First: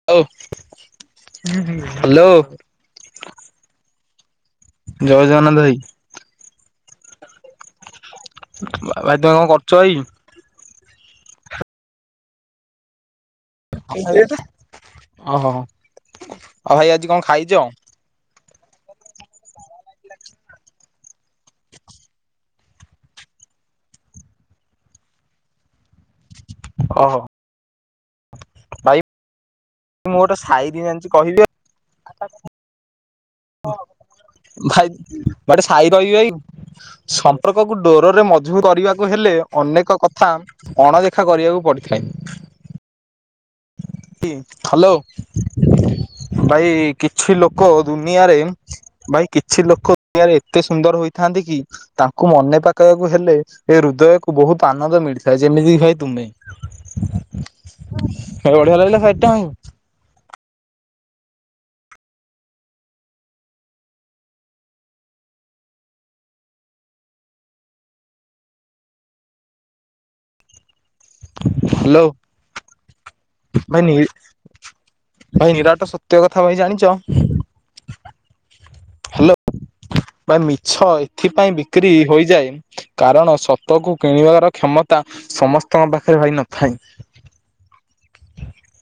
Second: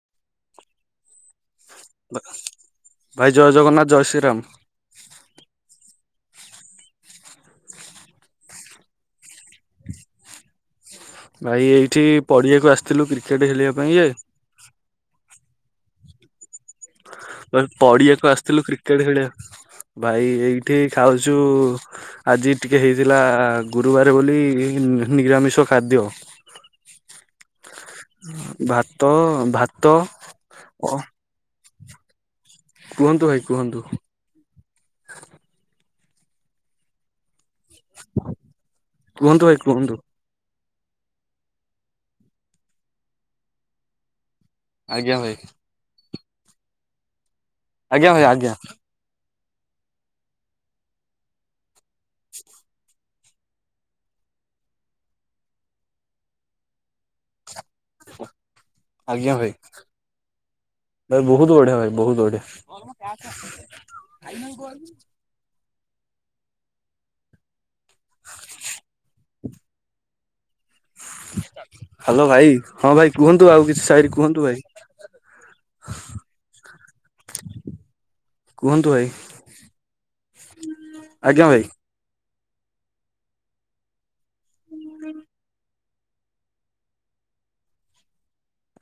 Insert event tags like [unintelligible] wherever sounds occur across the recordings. ହ ହ୍ୟାଲୋ ଭାଇ ଜୟ ଜଗନ୍ନାଥ ଜୟ ଶ୍ରୀରାମ। ଜୟ ଜଗନ୍ନାଥ ଭାଇ। ଭାଇ ତମେ କଣ କରଚ ଇ ଭାଇ ଏଇଠି ପଡିଆକୁ ଆସିଥିଲୁ କ୍ରିକେଟ ହେଲେଇଆକୁ ଓହୋ ଭାଇ ଆଜି କଣ ଖାଇଛ? ପଡିଆକୁ ଆସିଥିଲୁ କ୍ରିକେଟ ଖେଳିବା କୁ ଭାଇ ଏଇଠି ଖାଉଚୁ ଆଜି ଟିକିେ ହେଇଥିଲା ଗୁରୁବାର ବୋଲି ନିରାମିଷ ଖାଦ୍ୟ ଓହୋ ଭାଇ ଭାତ ଭାତ୍ ମୁଁ ଗୋଟେ ସାଇରି ଜାଣିଛି କହିବି। କୁହନ୍ତୁ ଭାଇ କୁହନ୍ତୁ ଭାଇ ଗୋଟେ ସାଇ ରହିବି ଭାଇ ସମ୍ପର୍କକୁ ଡୋରରେ ମଜବୁତ କରିବାକୁ ହେଲେ କୁହନ୍ତୁ ଭାଇ କୁହନ୍ତୁ ଅନେକ କଥ ଅଣଦେଖା କରିବାକୁ ପଡିଥାଏ। କି ହ୍ୟାଲୋ ଆଜ୍ଞା ଭାଇ ଭାଇ। କିଛି ଲୋକ ଆଜ୍ଞା ଭାଇ ଦୁନିଆରେ ଆଜ୍ଞା ଭାଇ କିଛି ଲୋକ ଦୁନିଆରେ ଏତେ ସୁନ୍ଦର ହୋଇଥାନ୍ତି କି? ତାଙ୍କୁ ମନେ ପକେଇବାକୁ ହେଲେ ଏ ହୃଦୟକୁ ବହୁତ ଆନନ୍ଦ ମିଳିଥାଏ। ଯେମିତି ଭାଇ ତୁମେ ହ ଆଜ୍ଞା ଭାଇ ଭାଇ ବହୁତ ବଢିଆ, ଭାଇ ବହୁତ ବଢ଼ିଆ [inaudible] [inaudible] ହ୍ୟାଲୋ ଭାଇ ହଁ ଭାଇ କୁହନ୍ତୁ ଆଉ କିଛି ଭାଇ ସାଏରି କୁହନ୍ତୁ ଭାଇ ଭାଇ ନିରାଟ ସତ୍ୟ କଥା ଭାଇ ଜାଣିଛ। କୁହନ୍ତୁ ଭାଇ ହ୍ୟାଲୋ ଭାଇ ମିଛ ଆଜ୍ଞା ଏଥିପାଇଁ ଭାଇ ବିକ୍ରି ହୋଇଯାଏ। କାରଣ ସ ତ କୁ କିଣିବାର କ୍ଷମତା ସମସ୍ତ ତମ ପାଖରେ ଭାଇ ନଥାଏ।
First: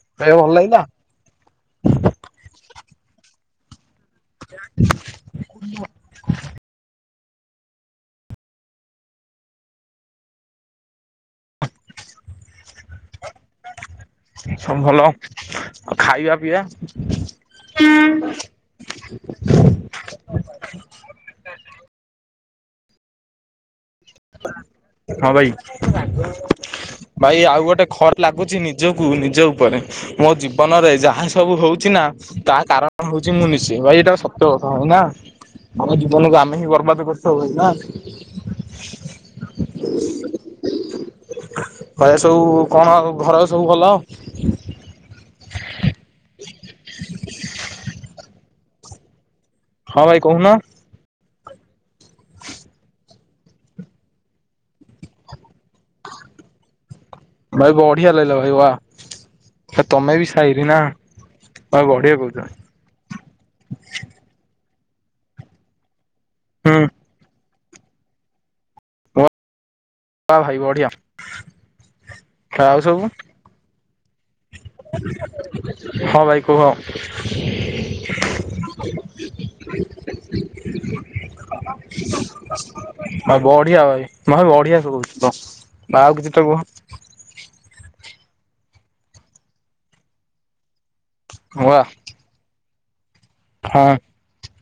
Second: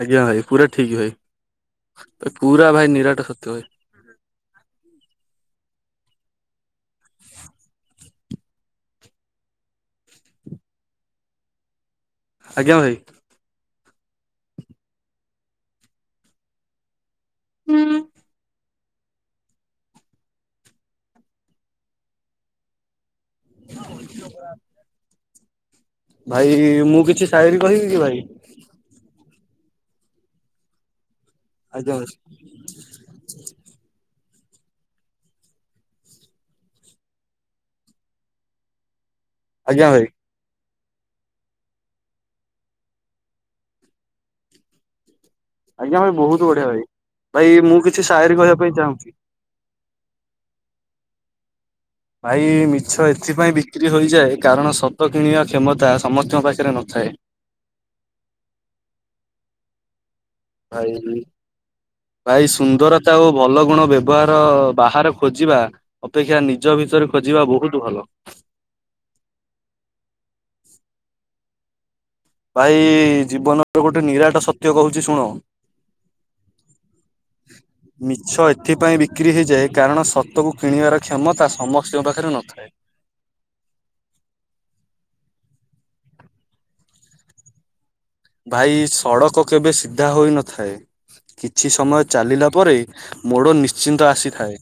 ଆଜ୍ଞା ଭାଇ ଭଲ ପୁରା ଲାଗିଲା ଠିକ୍, ଭାଇ ପୁରା ଭାଇ ନିରାଟା ସତ୍ୟ ହୁଏ। [inaudible] [inaudible] ଆଜ୍ଞା ଭାଇ। ସବୁ ଭଲ ଆଉ ଖାଇବା ପିଇବା। ହଁ ଭାଇ ଭାଇ ମୁଁ କିଛି ଭାଇ ସାଏରୀ ଆଉ ଗୋଟେ କହିବି କି ଖର ଭାଇ? ଲାଗୁଚିନି। ନିଜକୁ ନିଜ ଉପରେ ମୋ ଜୀବନରେ ଯାହା ସବୁ ହୋଉଚି ଆଜ୍ଞା ନା ଭାଇ ତା କାରଣ ହୋଉଚି ମୁଁ ନିଜେ। ସେ ଭାଇ ଏଇଟା ସତ୍ୟ କଥା ନାଁ ଆମ ଜୀବନକୁ ଆମେ ହିଁ ବର୍ବାଦ କରିଥାଉ ଭାଇ ନାଁ। ଆଜ୍ଞା ଭାଇ। କହିବା ସବୁ କଣ ଆଉ ଘର ସବୁ ଭଲ? ଆଜ୍ଞା ଭାଇ ବହୁତ୍ ବଢିଆ ଭାଇ। ଭାଇ ମୁଁ କିଛି ସାଏରି କହିବା ପାଇଁ ଚାହୁଁଛି। ହଁ ଭାଇ କହୁନ। ଭାଇ ମିଛ ଏଥିପାଇଁ ବିକ୍ରି ହୋଇଯାଏ କାରଣ ସତ କିଣିବା କ୍ଷମତା ସମସ୍ତଙ୍କ ପାଖରେ ନଥାଏ। ଭାଇ ବଢିଆ ଲାଗିଲା ଭାଇ ବା। ତମେ ବି ସାଇରି ନା ଭାଇ ତମେ ବଢଆ ଭାଇ କହୁଛ। ସୁନ୍ଦରତା ଓ ଭଲ ଗୁଣ ବ୍ୟବହାର ବାହାରେ ଖୋଜିବା ଅପେକ୍ଷା ନିଜ ହୁଁ ଭିତରେ ଯିବା ବହୁତ୍ ଭଲ। ବା ଭାଇ ବଢିଆ। ଭାଇ ଆଉ ସବୁ ଜୀବନର ଗୋଟେ ନିରାଟ ସତ ହଁ ଭାଇ କୁହ। ମିଛ ଏଥିପାଇଁ ବିକ୍ରି ହେଇଯାଏ କାରଣ ସତକୁ କିଣିବାର କ୍ଷମତା ସମସ୍ତିଙ୍କ ପାଖରେ ନଥାଏ। ଭାଇ ବଢିଆ ଭାଇ ଭାଇ ବଢିଆ ସବୁ ତ ଆଉ କିଛିତ କୁହ। ଭାଇ ସଡ଼କ କେବେ ସିଧା ହୋଇ ନଥାଏ ୱା ହଁ କିଛି ୱା ସମୟ ଚାଲିଲା ପରେ ମୋଡ ଭାଇ ନିଶ୍ଚିନ୍ତ ଆସିଥାଏ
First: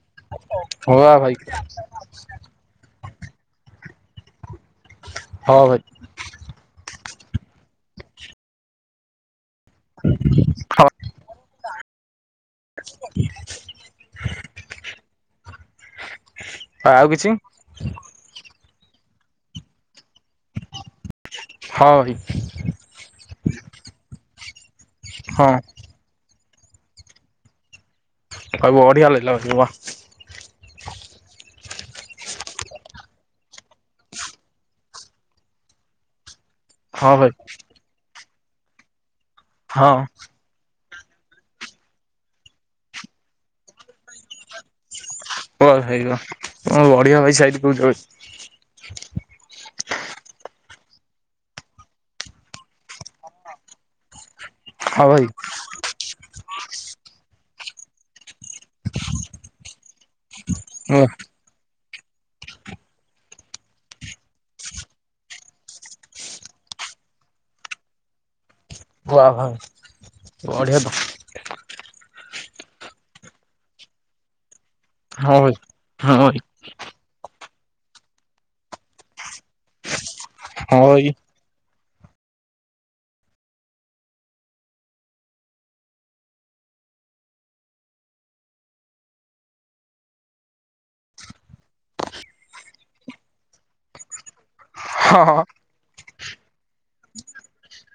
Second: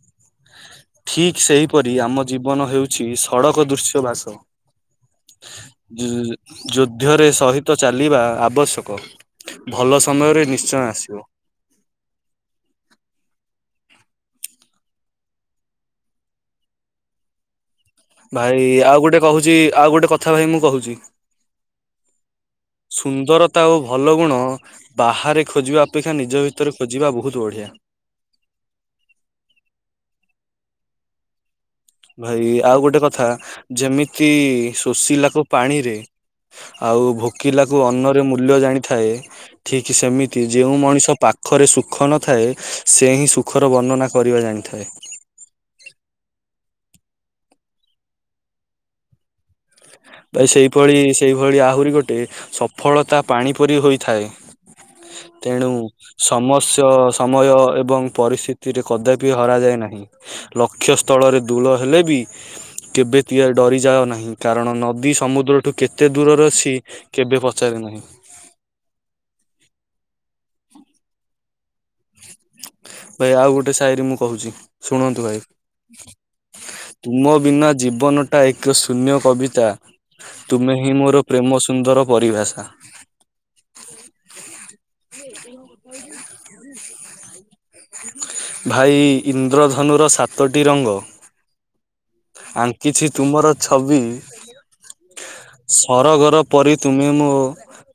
ହଁ ଭାଇ ଠିକ୍ ସେହିପରି ଆମ ଜୀବନ ହେଉଛି ସଡ଼କ ଦୃଶ୍ୟ ବାସ। ଯୁଧ୍ୟରେ ସହିତ ଚାଲିବା ଆବଶ୍ୟକ ଭଲ ସମୟରେ ନିଶ୍ଚୟ ହଁ ଆସିବ। ଆଉ କିଛି। ଭାଇ ଆଉ ଗୋଟେ କହୁଛି। ଆଉ ଗୋଟେ କଥା ଭାଇ ମୁଁ କହୁଛି। ସରି। ସୁନ୍ଦରତା ଓ ଭଲ ଗୁଣ ବାହାରେ ହଁ ଖୋଜିବା ଅପେକ୍ଷା ନିଜ ଭିତରେ ଖୋଜିବା ବହୁତ ବଢିଆ। ଆଉ ବଢିଆ ଲାଗିଲା ଭାଇ ବା। ଭାଇ ଆଉ ଗୋଟେ କଥା ଯେମିତି ଶୋଷିଲାକୁ ପାଣିରେ ଆଉ ହଁ ଭାଇ ଭୋକିଲାକୁ ଅନ୍ନରେ ମୂଲ୍ୟ ଜାଣିଥାଏ ଠିକ୍ ହଁ ୱା ସେମିତି କି ଯେଉଁ ମଣିଷ ପାଖରେ ସୁଖ ନଥାଏ ସେ ହିଁ ସୁଖର ବର୍ଣ୍ଣନା କରିବା ଜାଣିଥାଏ। ବା ଭାଇ ବା କଣ ବଢିଆ ଭାଇ ସାଇରୀ କହୁଚ ଭାଇ। ଭାଇ ସେଇଭଳି ସେଇଭଳି ଆହୁରି ଗୋଟେ ସଫଳତା ପାଣି ପରି ହୋଇଥାଏ। ହଁ ଭାଇ ତେଣୁ ସମସ୍ୟ ସମୟ ଏବଂ ପରିସ୍ଥିତିରେ କଦାପି ହରାଯାଏ ନାହିଁ। ୱା ଲକ୍ଷ୍ୟସ୍ଥଳରେ ଦୂଲ ହେଲେ ବି କେବେ ବି ଡରିଯାଅ ନାହିଁ କାରଣ ନ ନଦୀ ସମୁଦ୍ରଠୁ କେତେ ଦୂରରେ ଅଛି କେବେ ପଚାରିନି। ୱା ୱା ବଢିଆ ତ। ଭାଇ ଆଉ ଗୋଟେ ସାଇରୀ ମୁଁ କହୁଚି ଶୁଣନ୍ତୁ ଭାଇ। ହଁ ଭାଇ ତୁମ ବିନା ଜୀବନ ଟା ଏକ ଶୂନ୍ୟ କବିତା ତୁମେ ହଁ ହିଁ ଭାଇ ମୋର ପ୍ରେମ ସୁନ୍ଦର ପରିଭାଷା। ଭାଇ ଇନ୍ଦ୍ରଧନୁ ର ସାତଟି ରଙ୍ଗ। ଆଙ୍କିଛି ତୁମର ଛବି ହଁ- ଅ। ସରଗ ର ପରି ତୁମେ ମୋ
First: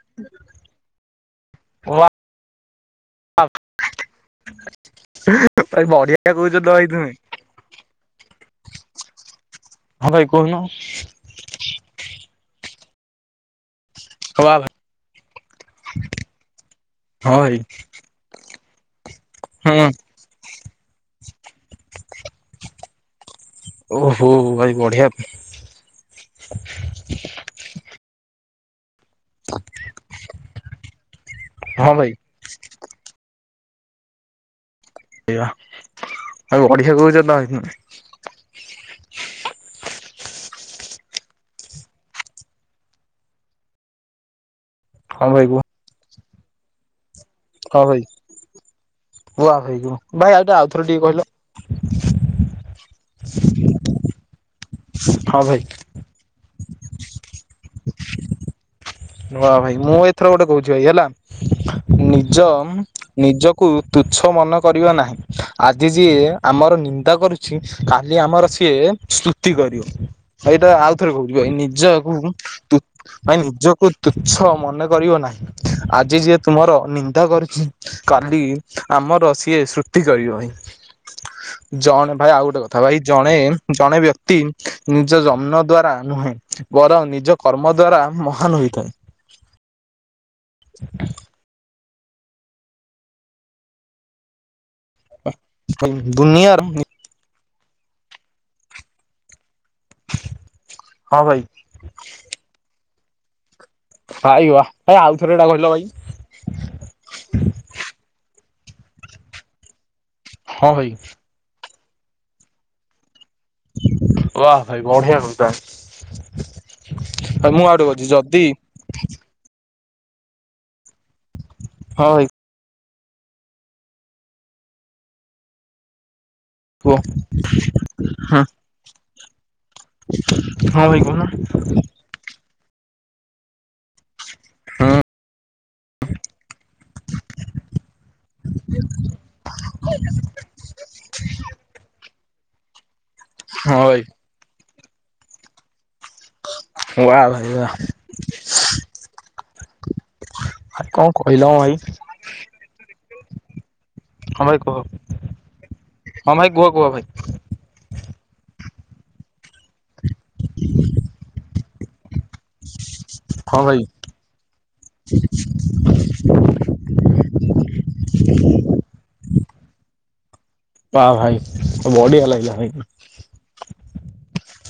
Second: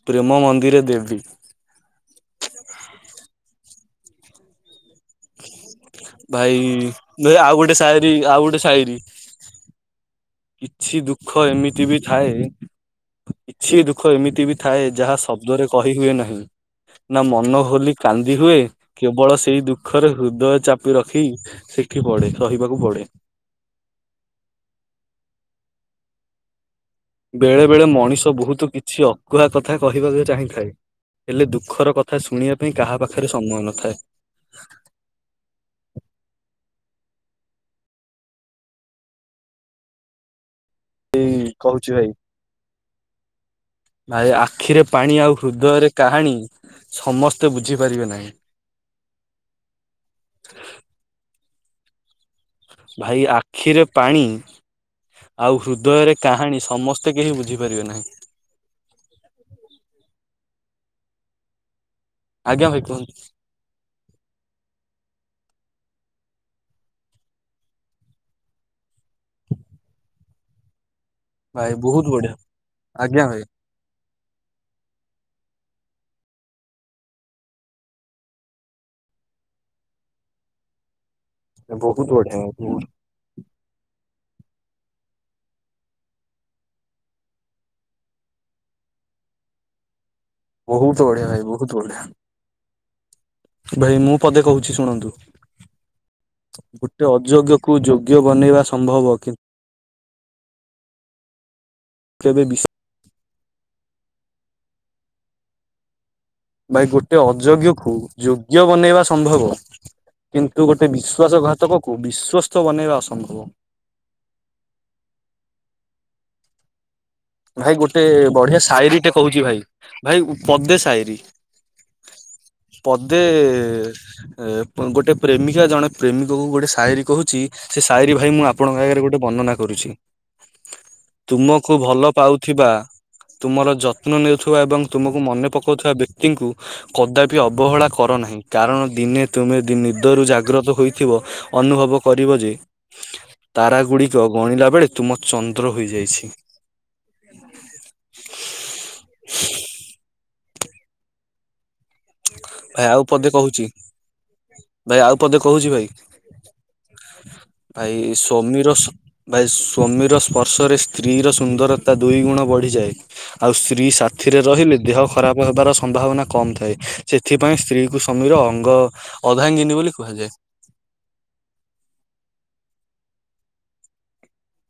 ପ୍ରେମ ମନ୍ଦିରେ ଦେବୀ। [inaudible] [inaudible] ଭାଇ ବଢିଆ କହୁଛ ତ ଭାଇ- ତୁମେ ଭାଇ ଆଉ ଗୋଟେ ସାଏରୀ ଆଉ ଗୋଟେ ସାଏରୀ। ହଁ ଭାଇ କହୁନୁ। କିଛି ଦୁଃଖ ଏମିତି ବି ଥାଏ କିଛି ଦୁଃଖ ୱା ଏମିତି ବି ଭାଇ ଥାଏ ଯାହା ଶବ୍ଦରେ କହିହୁଏ ନାହିଁ। ନା ହଁ ଭାଇ ମନ ଖୋଲି କାନ୍ଦି ହୁଏ କେବଳ ସେଇ ହୁଁ ଦୁଃଖରେ ହୃଦୟ ଚାପି ରଖି ସେଠି ପଡେ ସହିବାକୁ ପଡେ। ଓ ହୋ ହୋ ଭାଇ ବଢିଆ [inaudible] ବେଳେ ବେଳେ ମଣିଷ ବହୁତୁ କିଛି ଅ ଅକୁହା କଥା କହିବାକୁ ଚାହିଁଥାଏ ହେଲେ ହଁ ଦୁଃଖର ଭାଇ କଥା ଶୁଣିବା ପାଇଁ କାହା ପାଖରେ ସମୟ ନଥାଏ। ଏଇ ବା ଆଉ ବଢିଆ କହୁଚ ତମେ। ଏଇ କହୁଚି ଭାଇ- ଭାଇ ଆଖିରେ ପାଣି ହଁ ଆଉ ଭାଇ କୁହ ହୃଦୟରେ କାହାଣୀ ସମସ୍ତେ ବୁଝିପାରିବେ ନାହିଁ। ୱାଓ ଭାଇ ୱା ଭାଇ ଆଉ- ଆଉଥରେ ଟିକେ କହିଲ। ଭାଇ ଆଖିରେ ପାଣି ହଁ ଆଉ ଭାଇ। ହୃଦୟରେ କାହାଣୀ ସମସ୍ତେ କେହି ବୁଝିପାରିବେ ନାହିଁ। ୱା ଭାଇ ମୁଁ ଏଥର ଗୋଟେ କହୁଚି ଭାଇ ହେଲା ଆଜ୍ଞା ନିଜମ୍- ଭାଇ କୁହନ୍ତୁ ନିଜ କୁ ତୁଚ୍ଛ ମନ କରିବା ନାହିଁ ଆଜି ଯିଏ ଆମର ନିନ୍ଦା କରୁଚି କାଲି ଆମର ସିଏ ସ୍ତୁତି କରିବ ଭାଇ ଏଇଟା ଆଉ [inaudible] ଭାଇ ବହୁତ ନିଜକୁ ବଢିଆ ତୁ- ଭାଇ ନିଜକୁ ତୁଚ୍ଛ ମନେ କରିବ ନାହିଁ ଆଜି ଯିଏ ତୁମର ନିନ୍ଦା କରିଚି କାଲି ଆମର ସିଏ ସୃତି କରିବ ହିଁ। ବହୁତ ଜଣ ଭାଇ ବଢିଆ ଆଉ ଗୋଟେ କଥା ଭାଇ ଜଣେ- ଜଣେ ବ୍ୟକ୍ତି ନିଜ ଜନ୍ମ ଦ୍ଵାରା ନୁହେଁ ବରଂ ନିଜ କର୍ମ ଦ୍ୱାରା ମହାନ୍ ହୋଇଥାଏ। ବହୁତ୍ ବଢିଆ ଭାଇ ବହୁତ୍ ବଢିଆ। ଭାଇ ମୁଁ ପଦେ କହୁଚି ଶୁଣନ୍ତୁ। [inaudible] ଦୁନିଆର ନୀତ ଗୋଟେ ଅଯୋଗ୍ୟକୁ ଯୋଗ୍ୟ ବନେଇବା ସମ୍ଭବ କି। ହଁ ଭାଇ। କେବେ ବିଶ୍ ଭାଇ ୱା ଭାଇ ଆଉଥରେ ହେଟା କହିଲ ଭାଇ। ଭାଇ ଗୋଟେ ଅଯୋଗ୍ୟକୁ ଯୋଗ୍ୟ ବନେଇବା ସମ୍ଭବ କିନ୍ତୁ ହଁ ଗୋଟେ ଭାଇ ବିଶ୍ଵାସ ଘାତକକୁ ବିଶ୍ଵସ୍ତ ବନେଇବା ଅସମ୍ଭବ। ୱା ଭାଇ ବଢିଆ ଘଣ୍ଟା ଭାଇ ଗୋଟେ ବଢିଆ ସାଏରୀ ଟେ କହୁଚି ଭାଇ ଭାଇ ପଦେ ସାଏରୀ। ହଁ ଭାଇ। ପଦେ ଏ- ଗୋଟେ ପ୍ରେମିକା ଜଣେ ପ୍ରେମିକ କୁ ଗୋଟେ କୁହ ସାଏରୀ କହୁଚି ସେ ସାଏରୀ ଭାଇ ହଁ ମୁଁ ଆପଣଙ୍କ ଆଗରେ ଗୋଟେ ବର୍ଣ୍ଣନା କରୁଚି ହଁ ଭାଇ କହୁନ ତୁମକୁ ଭଲ ପାଉଥିବା ତୁମର ଯତ୍ନ ନେଉଥିବା ଏବଂ ହୁଁ ତୁମକୁ ମନେ ପକାଉଥିବା ବ୍ୟକ୍ତିଙ୍କୁ କଦାପି ଅବହେଳା କର ନାହିଁ କାରଣ ଦିନେ ତୁମେ ନି ନିଦରୁ ଜାଗ୍ରତ ହୋଇ ଥିବ ଅନୁଭବ କରିବଯେ ହଁ ଭାଇ ତାରାଗୁଡ଼ିକ ଗଣିଲା ବେଳେ ତୁମ ଚନ୍ଦ୍ର ହୋଇଯାଇଛି। ୱା ଭାଇ ୱା କଁ କଇଁଲ ଭାଇ ଭାଇ ଆଉ ପଦେ କହୁଚି ହଁ କୁହ ଭାଇ ଆଉ ପଦେ କହୁଚି ଭାଇ? ହଁ ଭାଇ କୁହ କୁହ ଭାଇ। ଭାଇ ସ୍ଵମୀର ଭାଇ ସ୍ଵମୀର ସ୍ପର୍ଶରେ ସ୍ତ୍ରୀର ସୁନ୍ଦରତା ଦୁଇ ଗୁଣ ବଢିଯାଏ ଆଉ ହଁ ଭାଇ ସ୍ତ୍ରୀ ସାଥିରେ ରହିଲେ ଦେହ ଖରାପ୍ ହେବାର ସମ୍ଭାବନା କମ୍ ଥାଏ। ସେଥିପାଇଁ ସ୍ତ୍ରୀକୁ ସ୍ୱାମୀର ଅଙ୍ଗ ଅର୍ଧାଙ୍ଗିନୀ ବୋଲି କୁହାଯାଏ। ବା ଭାଇ ବଢ଼ିଆ ଲାଗିଲା ଭାଇ।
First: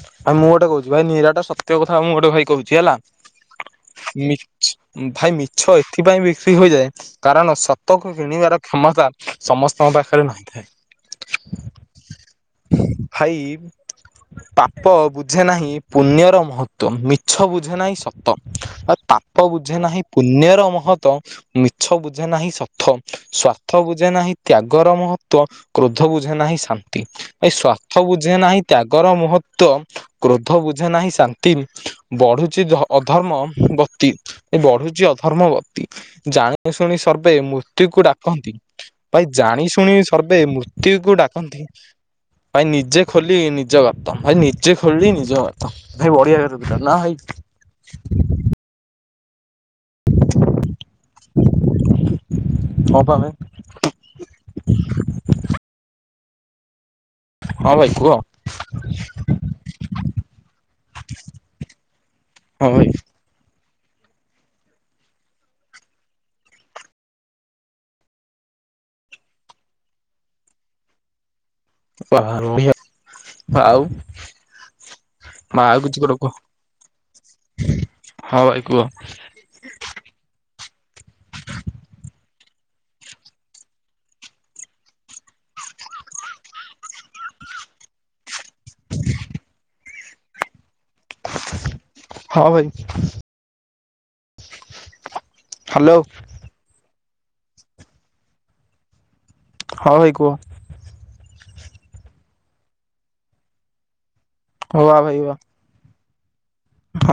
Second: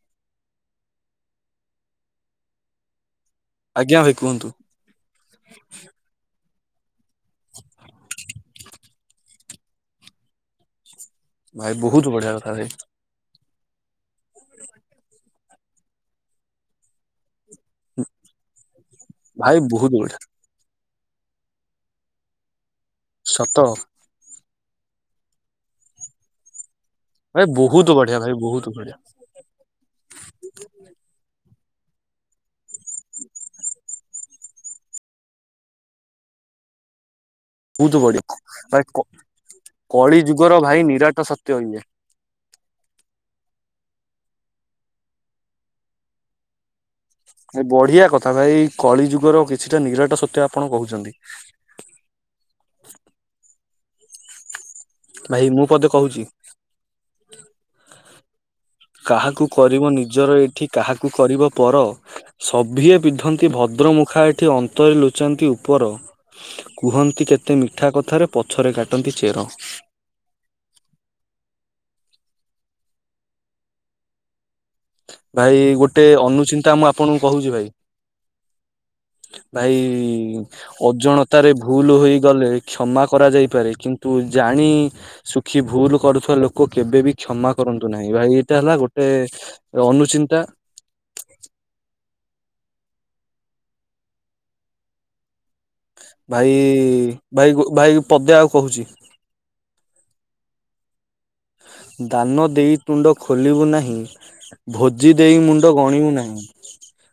ଆଉ ମୁଁ ଗୋଟେ କହୁଚି ଭାଇ ନିରାଟା ସତ୍ୟ କଥା ମୁଁ ଗୋଟେ ଭାଇ କହୁଚି ହେଲା ଆଜ୍ଞା ଭାଇ ନି କୁହନ୍ତୁ ଭାଇ ମିଛ ଏଥିପାଇଁ ବିକ୍ରି ହୋଇଯାଏ କାରଣ ସତକୁ କିଣିବାର କ୍ଷମତା ସମସ୍ତଙ୍କ ପାଖରେ ନଥାଏ। ଭାଇ ବହୁତ୍ ବଢ଼ିଆ କଥା ଭାଇ। ଭାଇ ପା ବୁଝେ ନାହିଁ ପୁଣ୍ୟର ମହତ୍ଵ ମିଛ ବୁଝେ ନାହିଁ ସତ ଆ ତା ପାପ ଭାଇ ବୁଝେ ବହୁତ ନାହିଁ ବଢିଆ। ପୁଣ୍ୟର ମହତ ମିଛ ବୁଝେନାହିଁ ସ ର୍ଥ ସତ ସ୍ଵାର୍ଥ ବୁଝେ ନାହିଁ ତ୍ୟାଗର ମହତ୍ୱ କ୍ରୋଧ ବୁଝେ ନାହିଁ ଶା ନ୍ତି ଭାଇ ବହୁତ ସ୍ଵାର୍ଥ ବଢିଆ ଭାଇ ବୁଝେନାହିଁ ବହୁତ ବଢିଆ ତ୍ୟାଗର ମହ ମହତ୍ୱ କ୍ରୋଧ ବୁଝେ ନାହିଁ ଶାନ୍ତି ବଢ଼ୁଛି ଧ ଅଧର୍ମ ବତି ଏ ବଢୁଛି ଅଧର୍ମବତୀ ଜାଣି ଶୁଣି ସର୍ବେ ମୁ ବହୁତ ମୁତ୍ୟୁକୁ ବଢିଆ ଡାକନ୍ତି ଭାଇ ଜାଣି ଶୁଣି କଳି ସର୍ବେ ଯୁଗର ଭାଇ ନିରାଟ ମୁତ୍ୟୁକୁ ସତ୍ୟ ଡାକନ୍ତି ଇଏ। ଭାଇ ନିଜେ ଖୋଲି ନିଜ ଗାତ ଭାଇ ନିଜେ ଖୋଲି ନିଜ ଗାତ ଭାଇ ବଢ଼ିଆ କଥା ଥିଲା ନାଁ ଭାଇ ବଢିଆ କଥା ଭାଇ କଳି ଯୁଗର କିଛିଟା ନିରାଟ ସତ୍ୟ ଆପଣ କହୁଚନ୍ତି। ହଁ ପା ଭାଇ। ଭାଇ ମୁଁ ପଦେ କହୁଚି? ହଁ ଭାଇ କୁହ? କାହାକୁ କରିବ ନିଜର ଏଇଠି କାହାକୁ କରିବ ପର ହଁ ଭାଇ ସଭିଏଁ ପିଧ ଭଦ୍ରମୁଖା ଏଠି ଅନ୍ତରେ ଲୁଚାନ୍ତି ଉପର କୁହନ୍ତି କେତେ ମିଠା କଥାରେ ପଛରେ କାଟନ୍ତି ଚେର। ବା ବଢ଼ିଆ ଆଉ ଭାଇ ଆଉ କିଛି ଗୋଟେ କୁହ ଅନୁଚିନ୍ତା ମୁଁ ଆପଣଙ୍କୁ କହୁଚି ଭାଇ? ହଁ ଭାଇ କୁହ ଭାଇ ଅଜାଣତାରେ ଭୁଲ ହୋଇଗଲେ କ୍ଷମା କରାଯାଇପାରେ କିନ୍ତୁ ଜାଣି ସୁଖୀ ଭୁଲ କରୁଥିବା ଲୋ ଲୋକ କେବେବି କ୍ଷମା କରନ୍ତୁ ନାହିଁ ଭାଇ ଏଇଟା ହେଲା ଗୋଟେ ଅନୁଚିନ୍ତା। ହଁ ଭାଇ। ହାଲୋ। ଭାଇ ଭାଇ ଭାଇ ପଦେ ଆଉ କହୁଚି। ହଁ ଭାଇ କୁହ। ଦାନ ଦେଇ ତୁଣ୍ଡ ଖୋଲିବୁ ନାହିଁ ହଁ ବା ଭୋଜି ଭାଇ ବା ଦେଇ ମୁ ଗଣିବୁ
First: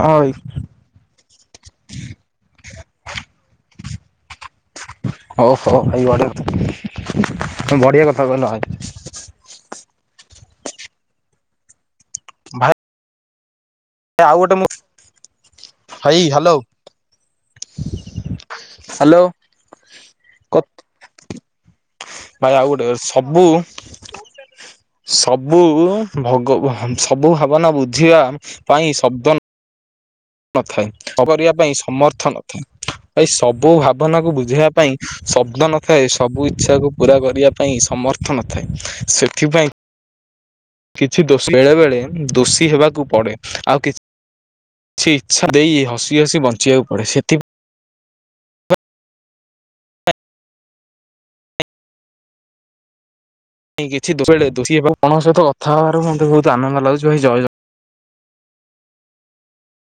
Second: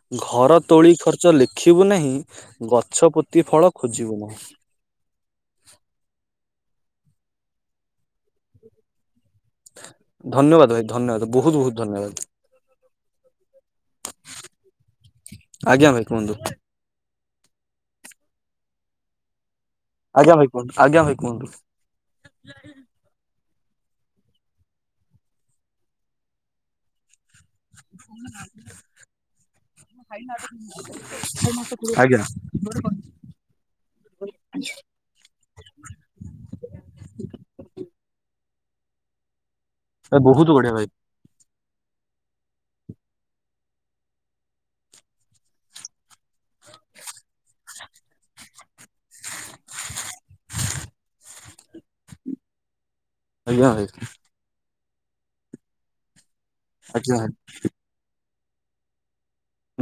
ହଁ ଭାଇ ଘର ତୋଳି ଖର୍ଚ୍ଚ ଲେଖିବୁ ନାହିଁ ଗଛ ପୋତି ଫଳ ଖୋଜିବୁ ନାହିଁ। ହଉ ହଉ ଏଇ ବଢ଼ଆ କଥା ବଢ଼ିଆ କଥା କହିଲ ଧନ୍ୟବାଦ ଭାଇ ଧନ୍ୟବାଦ ବହୁତ ବହୁତ ଧନ୍ୟବାଦ। ଭାଇ [unintelligible] ଆଉ ଗୋଟେ ମୁ ଆଜ୍ଞା ଭାଇ କୁହନ୍ତୁ ହ୍ୟାଲୋ। ହ୍ୟାଲୋ। ଆଜ୍ଞା ଭାଇ [inaudible] ଆଜ୍ଞା ଭାଇ କୁହନ୍ତୁ। ଭାଇ ଆଉ ଗୋଟେ ସବୁ ସବୁ ଭୋଗ ସବୁ ଭା ଭ ବୁଝିବା ପାଇଁ ଶବ୍ଦ ନଥାଏ କରିବା ପାଇଁ ଆଜ୍ଞା ସମର୍ଥ ନଥାଏ। ଭାଇ ସବୁ ଭାବନାକୁ ବୁଝେଇବା ପାଇଁ ଶବ୍ଦ ନଥାଏ। ସବୁ ଇଚ୍ଛା କୁ ପୁରା କରିବା ପାଇଁ ସମଥ ନଥାଏ ସେଥିପାଇଁ ଏ ବହୁତ ବଢିଆ ଭାଇ। କିଛି ଦୋଷୀ ବେଳେ ବେଳେ ଦୋଷୀ ହେବାକୁ ପଡେ। ଆଉ କିଛି କିଛି ଇଚ୍ଛା ଦେଇ ହସି ହସି ବଞ୍ଚିବାକୁ ପଡେ। ସେଥିପାଇଁ ଆଜ୍ଞା ଭାଇ [inaudible] ବହୁତ ଆନନ୍ଦ ଲାଗୁଛି ଭାଇ ଜୟ ଆଜ୍ଞା ଭାଇ ଜ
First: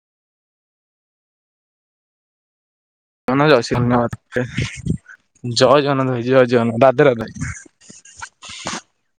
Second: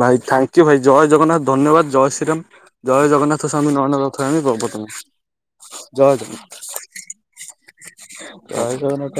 ଭାଇ ଥ୍ୟାଙ୍କୟୁ ଭାଇ ଜୟ ଜଗନ୍ନାଥ ଧନ୍ୟବାଦ ଜୟ ଶ୍ରୀରାମ। ଜୟ ଜଗନ୍ନାଥ ଜୟ ଶ୍ରୀ ସ୍ଵାମୀ ନନ ଧନ୍ୟବାଦ ରଥ [inaudible] ଜଗନ୍ନାଥ ଜୟ ଭାଇ ଜଗନ୍ନାଥ ରାଧେ ରାଧେ। ଜଗନ୍ନାଥ। [inaudible]